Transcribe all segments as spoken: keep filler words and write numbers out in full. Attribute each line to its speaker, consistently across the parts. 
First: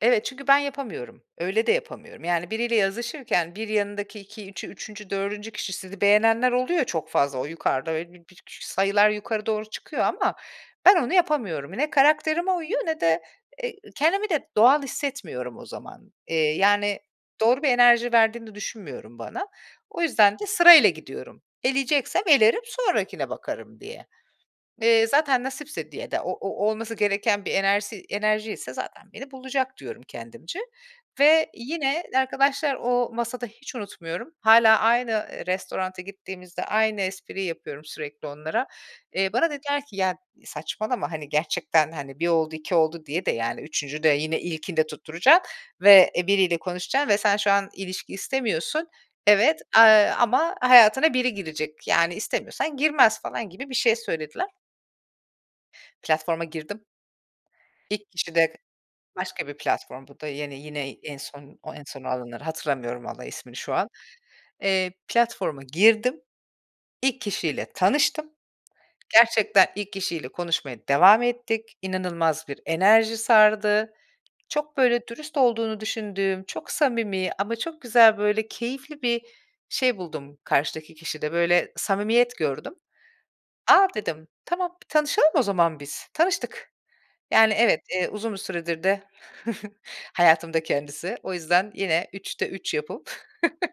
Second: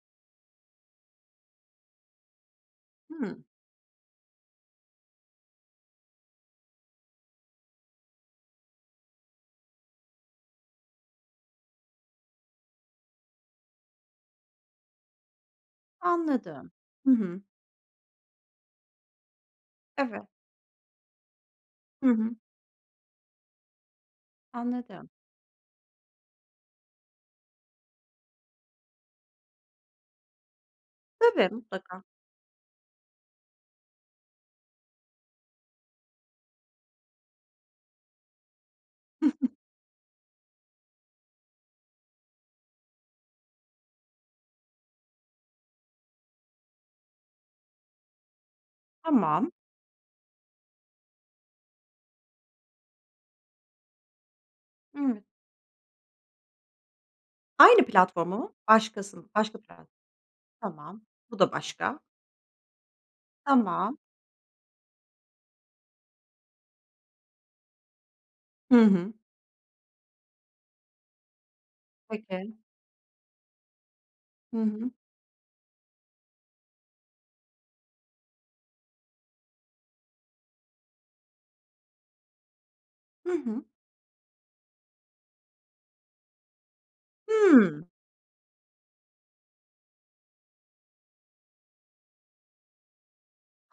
Speaker 1: Evet, çünkü ben yapamıyorum, öyle de yapamıyorum. Yani biriyle
Speaker 2: Hımm.
Speaker 1: yazışırken, bir yanındaki iki üçü üçüncü dördüncü kişi, sizi beğenenler oluyor ya çok fazla, o yukarıda, öyle, bi bir küçük sayılar yukarı doğru çıkıyor ama ben onu yapamıyorum. Ne karakterime uyuyor, ne de e kendimi de doğal hissetmiyorum o zaman. Eee,
Speaker 2: Anladım.
Speaker 1: yani
Speaker 2: Hı hı.
Speaker 1: doğru bir enerji verdiğini düşünmüyorum bana. O
Speaker 2: Evet.
Speaker 1: yüzden de sırayla gidiyorum.
Speaker 2: Hı
Speaker 1: Eleyeceksem
Speaker 2: hı.
Speaker 1: elerim, sonrakine bakarım diye. Eee,
Speaker 2: Anladım.
Speaker 1: "Zaten nasipse," diye de, o o olması gereken bir enersi enerjiyse "Zaten beni bulacak," diyorum kendimce ve
Speaker 2: Tabii. Mutlaka.
Speaker 1: yine, arkadaşlar o masada, hiç unutmuyorum hâlâ aynı, eee, restotanta gittiğimizde aynı espriyi yapıyorum sürekli onlara. Eee, bana dediler ki "Ya saçmalama, hani, gerçekten, hani, bir oldu, iki oldu diye de, yani üçüncüde yine ilkinde tutturacaksın ve, eee, biriyle konuşacaksın ve sen şu an ilişki istemiyorsun.
Speaker 2: Tamam.
Speaker 1: Evet, eee, ama hayatına biri girecek, yani istemiyorsan girmez," falan gibi bir şey söylediler.
Speaker 2: Hımm.
Speaker 1: Platforma girdim.
Speaker 2: Aynı
Speaker 1: İlk kişi
Speaker 2: platformu
Speaker 1: de
Speaker 2: mu? Başkasın
Speaker 1: Başka bir
Speaker 2: başka platform.
Speaker 1: platform, bu da yeni, yine
Speaker 2: Tamam.
Speaker 1: en
Speaker 2: Bu da
Speaker 1: son o en
Speaker 2: başka.
Speaker 1: son olanları hatırlamıyorum vallahi ismini şu an.
Speaker 2: Tamam.
Speaker 1: Eee, platforma girdim, ilk kişiyle tanıştım.
Speaker 2: Hı hı.
Speaker 1: Gerçekten ilk kişiyle konuşmaya devam ettik, inanılmaz
Speaker 2: Peki.
Speaker 1: bir enerji sardı.
Speaker 2: Hı
Speaker 1: Çok
Speaker 2: hı.
Speaker 1: böyle dürüst olduğunu düşündüğüm, çok samimi ama çok güzel böyle keyifli bir şey buldum karşıdaki kişide, böyle samimiyet gördüm.
Speaker 2: Hı hı.
Speaker 1: "A," dedim, "tamam, bir tanışalım o zaman biz," tanıştık. Yani evet,
Speaker 2: Hımm.
Speaker 1: eee, uzun bir süredir de hayatımda kendisi. O yüzden yine üçte üç yapıp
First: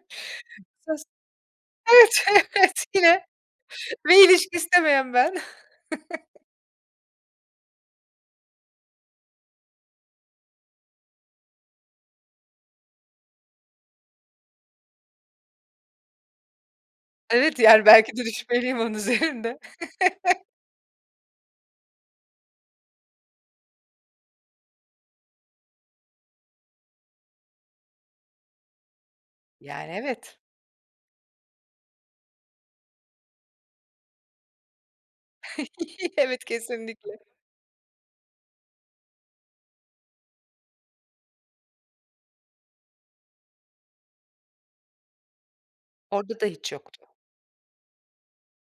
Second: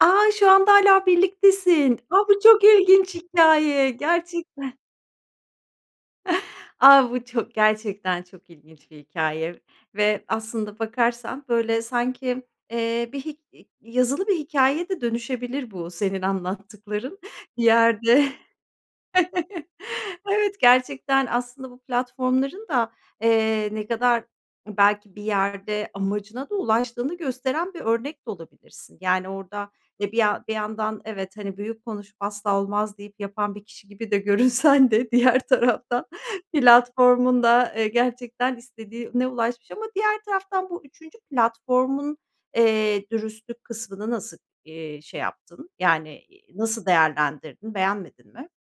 Speaker 2: A! Şu anda hâlâ
Speaker 1: [unintelligible]
Speaker 2: birliktesin.
Speaker 1: Evet,
Speaker 2: A, bu çok
Speaker 1: evet,
Speaker 2: ilginç
Speaker 1: yine
Speaker 2: hikâye
Speaker 1: ve ilişki
Speaker 2: gerçekten.
Speaker 1: istemeyen ben.
Speaker 2: A, bu çok, gerçekten çok ilginç bir hikâye ve aslında, bakarsan böyle sanki, eee, bir hi i yazılı bir hikâyeye de dönüşebilir bu senin anlattıkların,
Speaker 1: Evet,
Speaker 2: bir
Speaker 1: yani belki de
Speaker 2: yerde.
Speaker 1: dürüşmeliyim onun üzerinde.
Speaker 2: Evet, gerçekten aslında bu platformların da, eee, ne kadar belki bir yerde amacına da ulaştığını gösteren bir örnek de olabilirsin. Yani orada,
Speaker 1: Yani,
Speaker 2: e, bir
Speaker 1: evet.
Speaker 2: yan bir yandan evet, hani, büyük konuşup, "Asla olmaz," deyip yapan bir kişi gibi de görünsen de diğer taraftan
Speaker 1: Evet, kesinlikle.
Speaker 2: platformun da, eee, gerçekten istediğine ulaşmış ama diğer taraftan bu üçüncü platformun, eee, dürüstlük kısmını nasıl, eee, şey yaptın, yani
Speaker 1: Orada da
Speaker 2: i
Speaker 1: hiç
Speaker 2: nasıl
Speaker 1: yoktu.
Speaker 2: değerlendirdin, beğenmedin mi?